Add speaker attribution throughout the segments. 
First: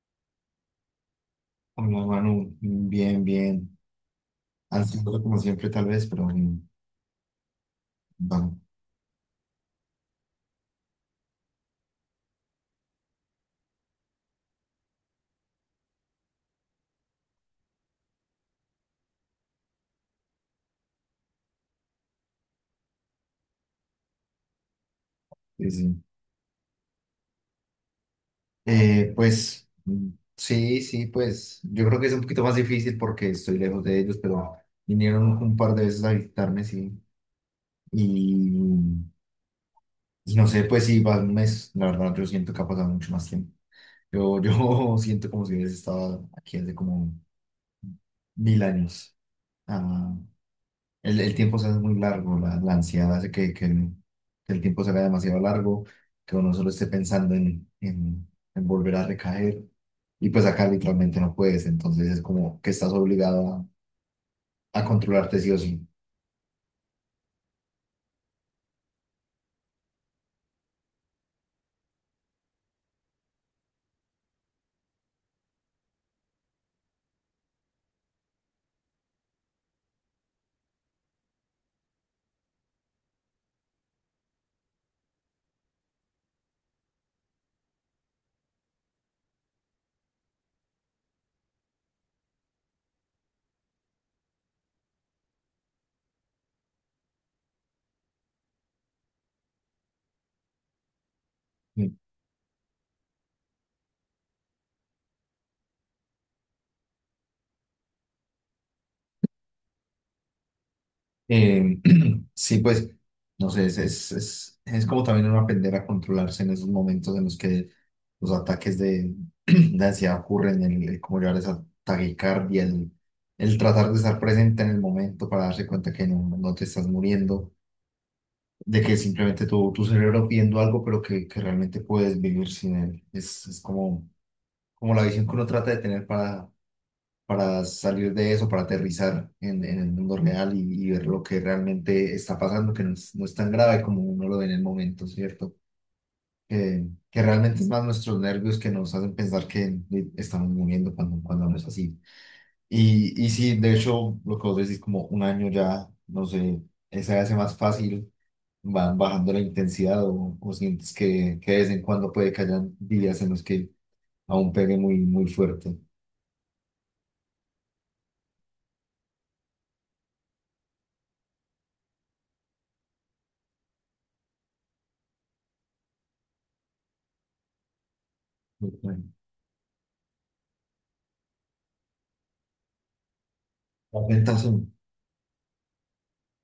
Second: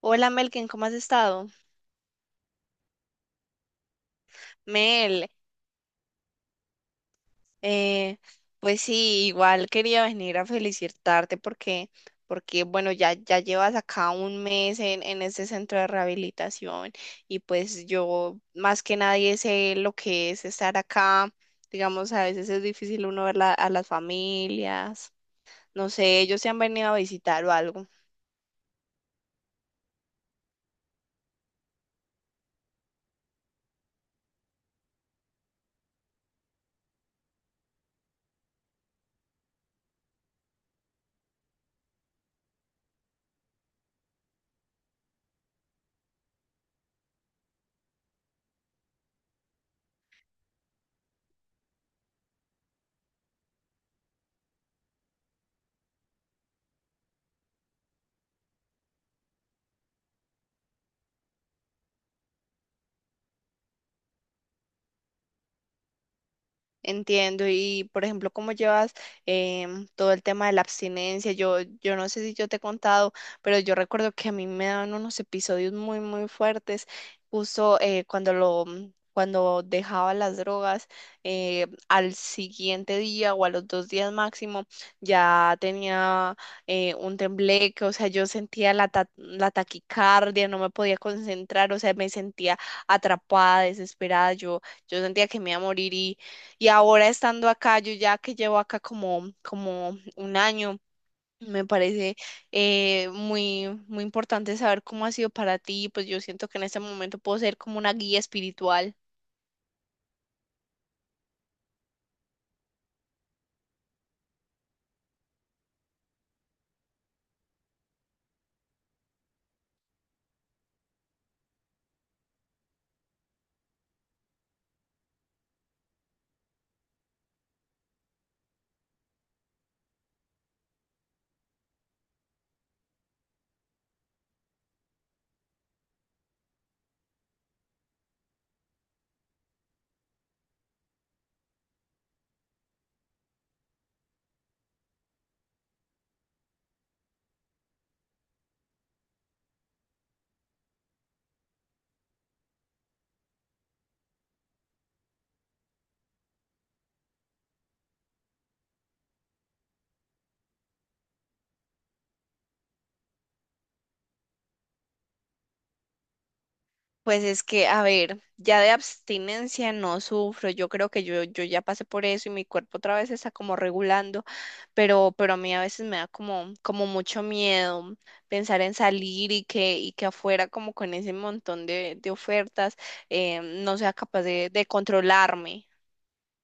Speaker 1: Hola Melkin, ¿cómo has estado?
Speaker 2: Hola Manu, bien, bien. Ansioso
Speaker 1: Mel,
Speaker 2: como siempre tal vez, pero
Speaker 1: eh,
Speaker 2: vamos.
Speaker 1: pues sí, igual quería venir a felicitarte porque bueno, ya llevas acá un mes en este centro de rehabilitación y pues yo más que nadie sé lo que es estar acá. Digamos, a veces es difícil uno ver a las familias.
Speaker 2: Sí,
Speaker 1: No
Speaker 2: sí.
Speaker 1: sé, ellos se han venido a visitar o algo.
Speaker 2: Pues mm, sí, sí, pues yo creo que es un poquito más difícil porque estoy lejos de ellos, pero vinieron un par de veces a visitarme, sí. Y, y no sé, pues si va un mes, la verdad yo siento que ha pasado mucho más tiempo. Yo siento como si hubiese estado aquí hace como 1000 años. Ah, el tiempo se hace muy largo, la ansiedad hace que el tiempo se haga demasiado largo, que uno solo esté pensando en volver a recaer. Y pues acá literalmente no puedes, entonces es como que estás obligado a controlarte sí o sí.
Speaker 1: Entiendo, y por ejemplo, cómo llevas todo el tema de la abstinencia. Yo no sé si yo te he contado, pero yo recuerdo que a mí me daban unos episodios muy, muy fuertes, justo cuando cuando dejaba las drogas, al siguiente día o a los dos días máximo, ya tenía un tembleque, o sea, yo sentía la taquicardia, no me podía concentrar, o sea, me sentía atrapada, desesperada, yo sentía que me iba a morir y ahora estando acá, yo ya que llevo acá como un año, me parece muy, muy importante saber cómo ha sido para ti. Pues yo siento que en este momento puedo ser como una guía espiritual.
Speaker 2: Eh, sí, pues, no sé, es como también uno aprender a controlarse en esos momentos en los que los ataques de, de ansiedad ocurren, el cómo llevar esa taquicardia, el tratar de estar presente en el momento para darse cuenta que no, no te estás muriendo, de que simplemente tu cerebro pidiendo algo, pero que realmente puedes vivir sin él. Es como la visión que uno trata de tener para salir de eso, para aterrizar en el mundo real y ver lo que realmente está pasando, que no es tan grave como uno lo ve en el momento, ¿cierto? Que realmente es más nuestros nervios que nos hacen pensar que estamos muriendo cuando no es así. Y sí, de hecho, lo que vos decís, como un año ya, no sé, se hace más fácil, van bajando la intensidad o sientes que de vez en cuando puede que hayan días en los que aún pegue muy, muy fuerte.
Speaker 1: Pues es que, a ver, ya de abstinencia no sufro, yo creo que yo ya pasé por eso y mi cuerpo otra vez está como regulando, pero a mí a veces me da como mucho miedo pensar en
Speaker 2: Ok.
Speaker 1: salir y y que afuera como con ese montón de ofertas no sea
Speaker 2: La
Speaker 1: capaz de
Speaker 2: tentación.
Speaker 1: controlarme.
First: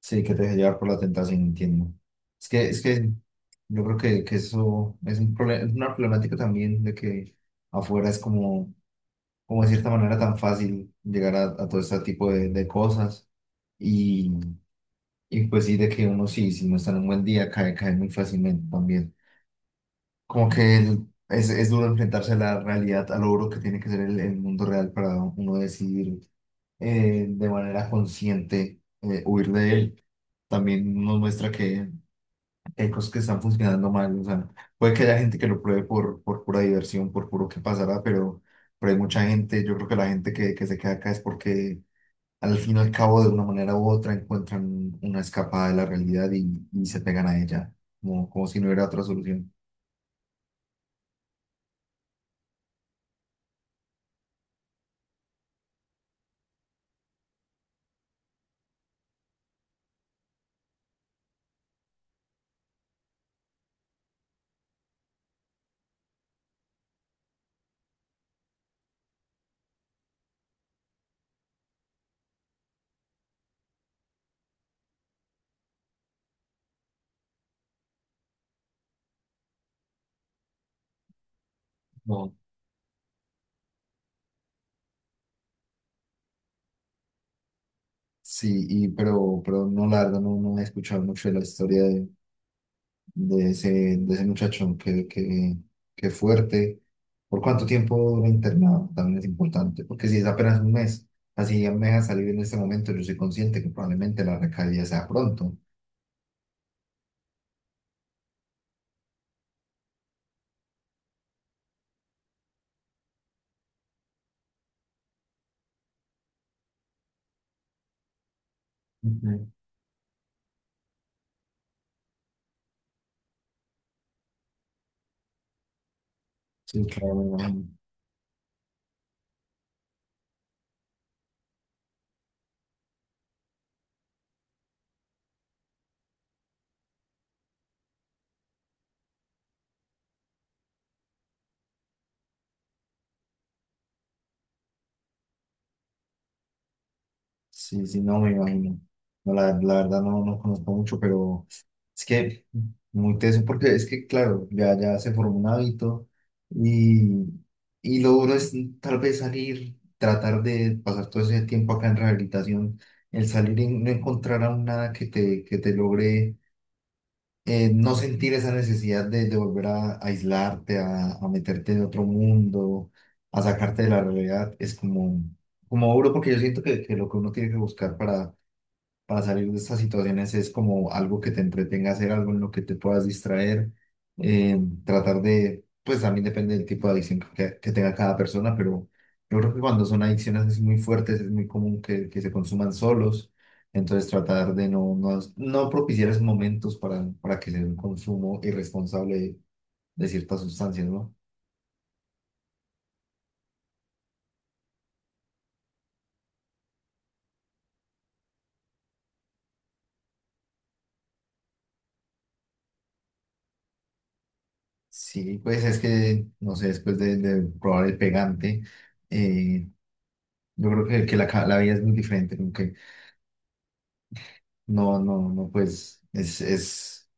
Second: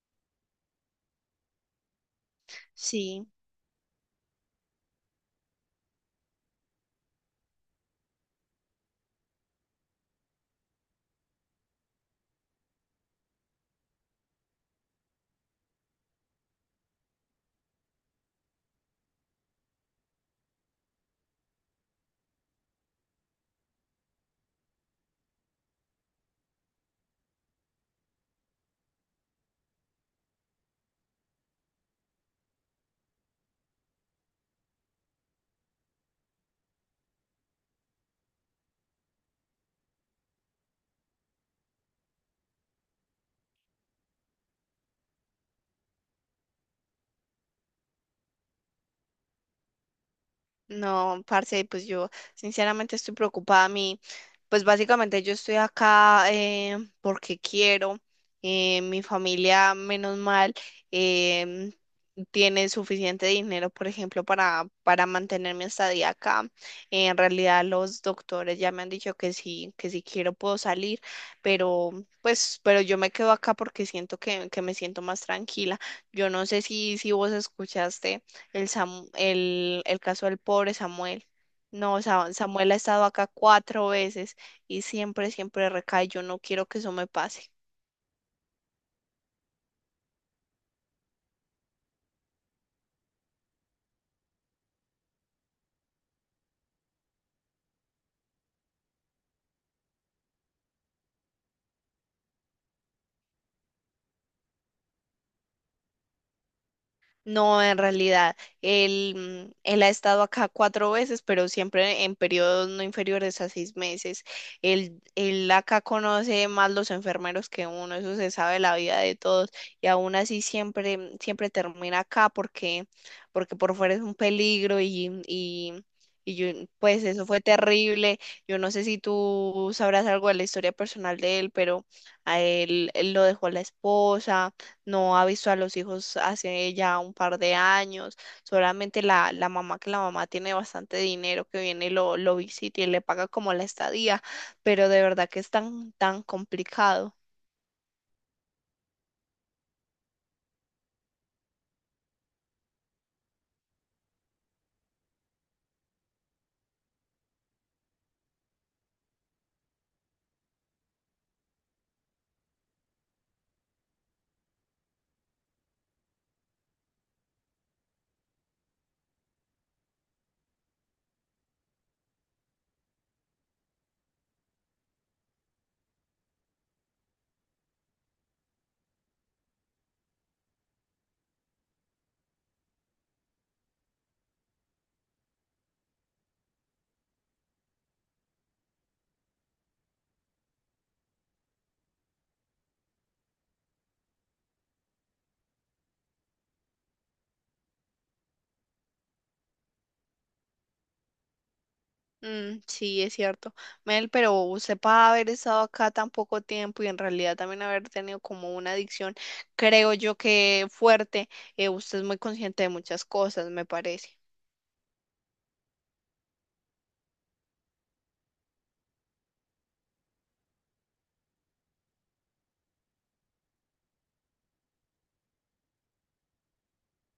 Speaker 2: Sí, que te deje llevar por la tentación, entiendo. Es que
Speaker 1: Sí,
Speaker 2: yo creo que eso es un problema, es una problemática también de que afuera es como de cierta manera tan fácil llegar a todo este tipo de cosas. Y, y pues sí, de que uno sí, si no está en un buen día, cae, cae muy fácilmente también. Como que es duro enfrentarse a la realidad, al logro que tiene que ser el mundo real para uno decidir de manera consciente huir de él también nos muestra que hay cosas que están funcionando mal, o sea, puede que haya gente que lo pruebe por pura diversión, por puro que pasará, pero hay mucha gente, yo creo que la gente que se queda acá es porque al fin y al cabo, de una manera u otra, encuentran una escapada de la realidad y se pegan a ella, como si no hubiera otra solución.
Speaker 1: no, parce, pues yo sinceramente estoy preocupada. A mí. Pues básicamente yo estoy acá porque quiero. Mi familia, menos mal, em, tiene suficiente dinero, por ejemplo, para mantener mi estadía acá. En realidad los doctores ya me han dicho que sí, que si quiero puedo salir, pero yo me quedo acá porque siento que me siento más tranquila. Yo no sé si vos escuchaste el caso del pobre Samuel. No,
Speaker 2: No.
Speaker 1: Samuel ha estado acá cuatro veces y siempre, siempre recae. Yo no quiero que eso me pase.
Speaker 2: Sí, y pero no, la verdad, no, no he escuchado mucho de la historia de ese, de ese muchacho, que fuerte. ¿Por cuánto tiempo dura internado? También es importante, porque si es apenas un mes, así ya me deja salir en este momento, yo soy consciente que probablemente la recaída sea pronto.
Speaker 1: No, en realidad, él, él ha estado acá cuatro veces, pero siempre en periodos no inferiores a seis meses. Él acá conoce más los enfermeros que uno, eso se sabe la vida de
Speaker 2: Ujú.
Speaker 1: todos, y aún así siempre, siempre termina acá porque por fuera es un peligro y yo,
Speaker 2: Sí,
Speaker 1: pues
Speaker 2: claro, me
Speaker 1: eso fue
Speaker 2: imagino.
Speaker 1: terrible. Yo no sé si tú sabrás algo de la historia personal de él, pero a él lo dejó la esposa no avisó a los hijos hace ya un par de años, solamente la mamá, que la mamá tiene bastante dinero, que viene y lo visita y le paga como la estadía, pero de verdad que es tan, tan complicado.
Speaker 2: Sí, sí, no me imagino. No, la verdad no, no conozco mucho, pero es que muy teso, porque es que, claro, ya, ya se formó un hábito y, y lo duro es tal vez salir, tratar de pasar todo ese tiempo acá en rehabilitación, el salir y no encontrar aún nada que te logre no sentir esa necesidad de volver a aislarte, a meterte en otro mundo, a sacarte de la realidad, es como duro porque yo siento que lo que uno tiene que buscar para salir de estas situaciones es como algo que te entretenga hacer, algo en lo que te puedas distraer, eh, tratar de, pues también depende del tipo de adicción que tenga cada persona, pero yo creo que cuando son adicciones así muy fuertes es muy común que se consuman solos, entonces tratar de no, no, no propiciar esos momentos para que sea un consumo irresponsable de ciertas sustancias, ¿no?
Speaker 1: Mm, sí, es cierto. Mel, pero usted para haber estado acá tan poco tiempo y en realidad también haber tenido como una adicción, creo yo que fuerte, usted es muy consciente de muchas cosas, me parece.
Speaker 2: Sí, pues es que, no sé, después de probar el pegante, eh, yo creo que la, la vida es muy diferente, como que no, no, no, pues es, es,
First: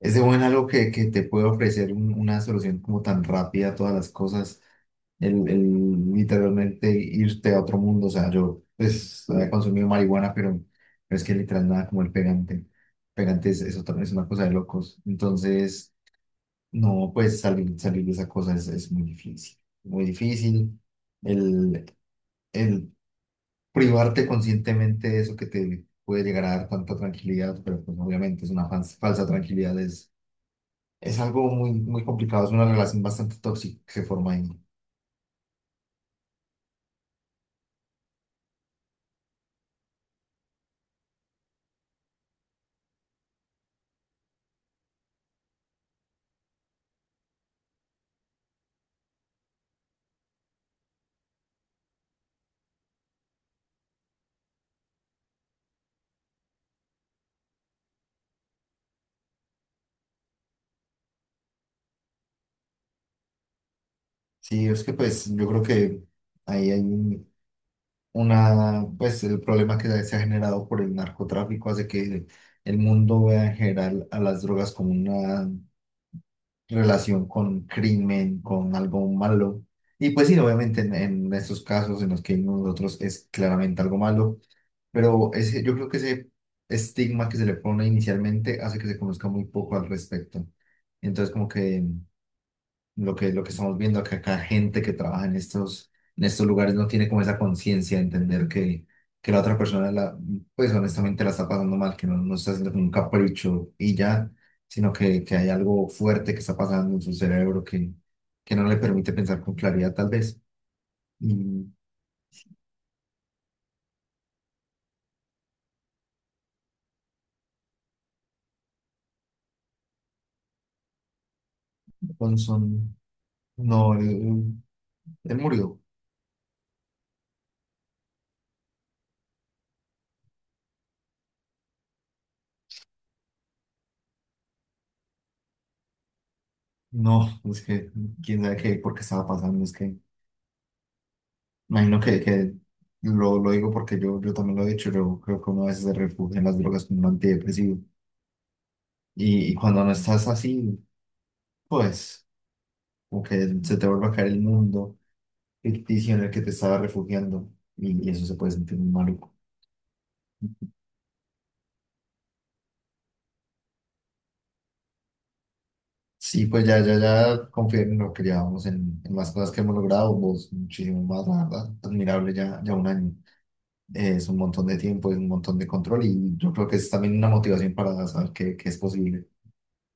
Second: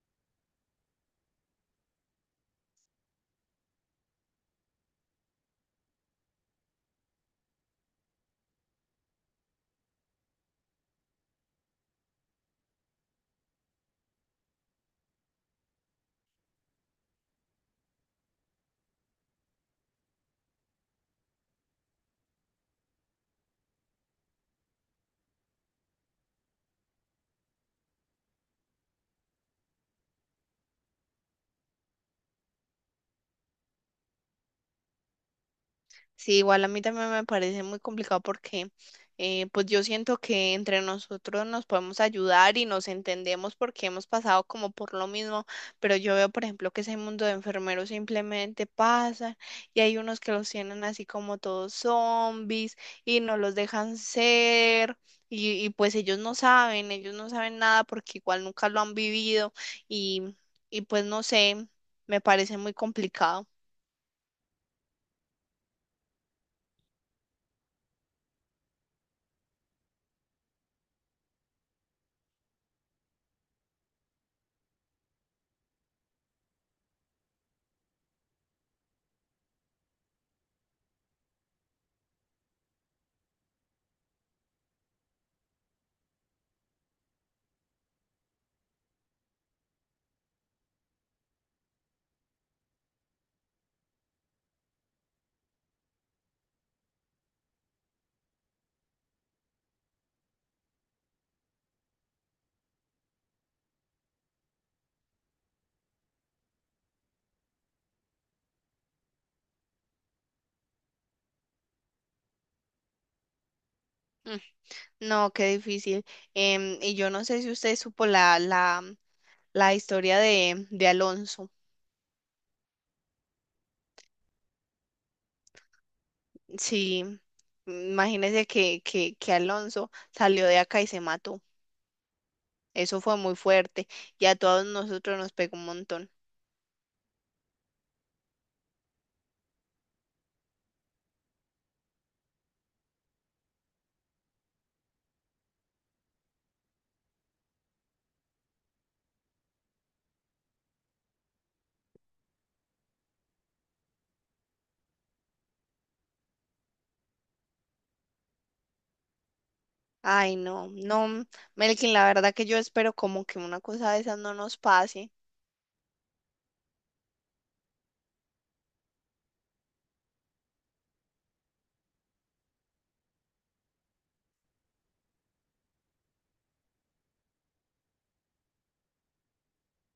Speaker 2: es de buen algo que te puede ofrecer una solución como tan rápida a todas las cosas, el literalmente irte a otro mundo, o sea, yo pues había consumido marihuana, pero es que literal nada como el pegante, pegante es otra, es una cosa de locos, entonces no, pues salir, salir de esa cosa es muy difícil, el, el privarte conscientemente de eso que te puede llegar a dar tanta tranquilidad, pero pues obviamente es una falsa tranquilidad, es algo muy, muy complicado, es una relación bastante tóxica que se forma ahí.
Speaker 1: Sí, igual a mí también me parece muy complicado porque pues yo siento que entre nosotros nos podemos ayudar y nos entendemos porque hemos pasado como por lo mismo, pero yo veo, por ejemplo, que ese mundo de enfermeros simplemente pasa y hay unos que los tienen así como todos zombies y no los dejan ser. Y pues ellos no saben nada porque igual nunca lo han vivido y, y pues no sé, me parece muy complicado.
Speaker 2: Sí, es que pues yo creo que ahí hay una, pues el problema que se ha generado por el narcotráfico hace que el mundo vea en general a las drogas como una relación con crimen, con algo malo. Y pues sí, obviamente en estos casos en los que hay nosotros es claramente algo malo. Pero ese, yo creo que ese estigma que se le pone inicialmente hace que se conozca muy poco al respecto. Entonces, como que lo que estamos viendo acá, gente que trabaja en estos lugares no tiene como esa conciencia de entender que la otra persona, la, pues honestamente la está pasando mal, que no, no está haciendo como un capricho y ya, sino que hay algo fuerte que está pasando en su cerebro que no le permite pensar con claridad, tal vez. Y
Speaker 1: No, qué difícil. Y yo no sé si usted supo la historia de Alonso.
Speaker 2: Johnson, no, él murió.
Speaker 1: Sí, imagínese que Alonso salió de acá y se mató. Eso fue muy fuerte y a todos nosotros nos pegó un montón.
Speaker 2: No, es que quién sabe qué, por qué estaba pasando, es que imagino que lo digo porque yo también lo he dicho, yo creo que uno a veces se refugia en las drogas como un antidepresivo y cuando no estás así, pues como que se te vuelve a caer el mundo ficticio en el que te estaba refugiando y eso se puede sentir muy maluco.
Speaker 1: Ay, no, no, Melkin, la verdad que yo espero como que una cosa de esas no nos pase.
Speaker 2: Sí, pues ya, ya, ya confío en, lo que llevamos, en las cosas que hemos logrado, vos muchísimo más, la verdad, admirable, ya, ya un año. Es un montón de tiempo y un montón de control y yo creo que es también una motivación para saber que es posible.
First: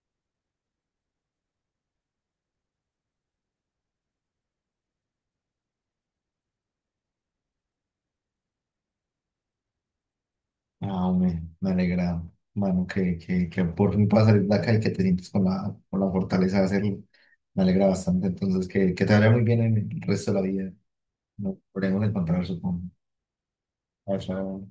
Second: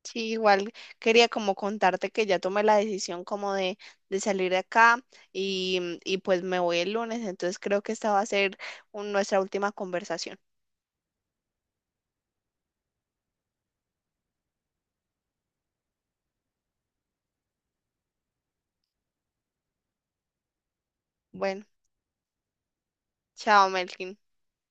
Speaker 1: Sí, igual quería como contarte que ya tomé la decisión como de salir de acá y, y pues me voy el lunes, entonces creo que esta va a ser nuestra última conversación.
Speaker 2: Me alegra, mano, que por fin puedas salir de acá y que te sientes con la fortaleza de hacerlo. Me alegra bastante, entonces que te vaya muy bien en el resto de la vida. Nos
Speaker 1: Bueno,
Speaker 2: podremos encontrar, supongo.
Speaker 1: chao,
Speaker 2: Chao,
Speaker 1: Melkin.
Speaker 2: chao.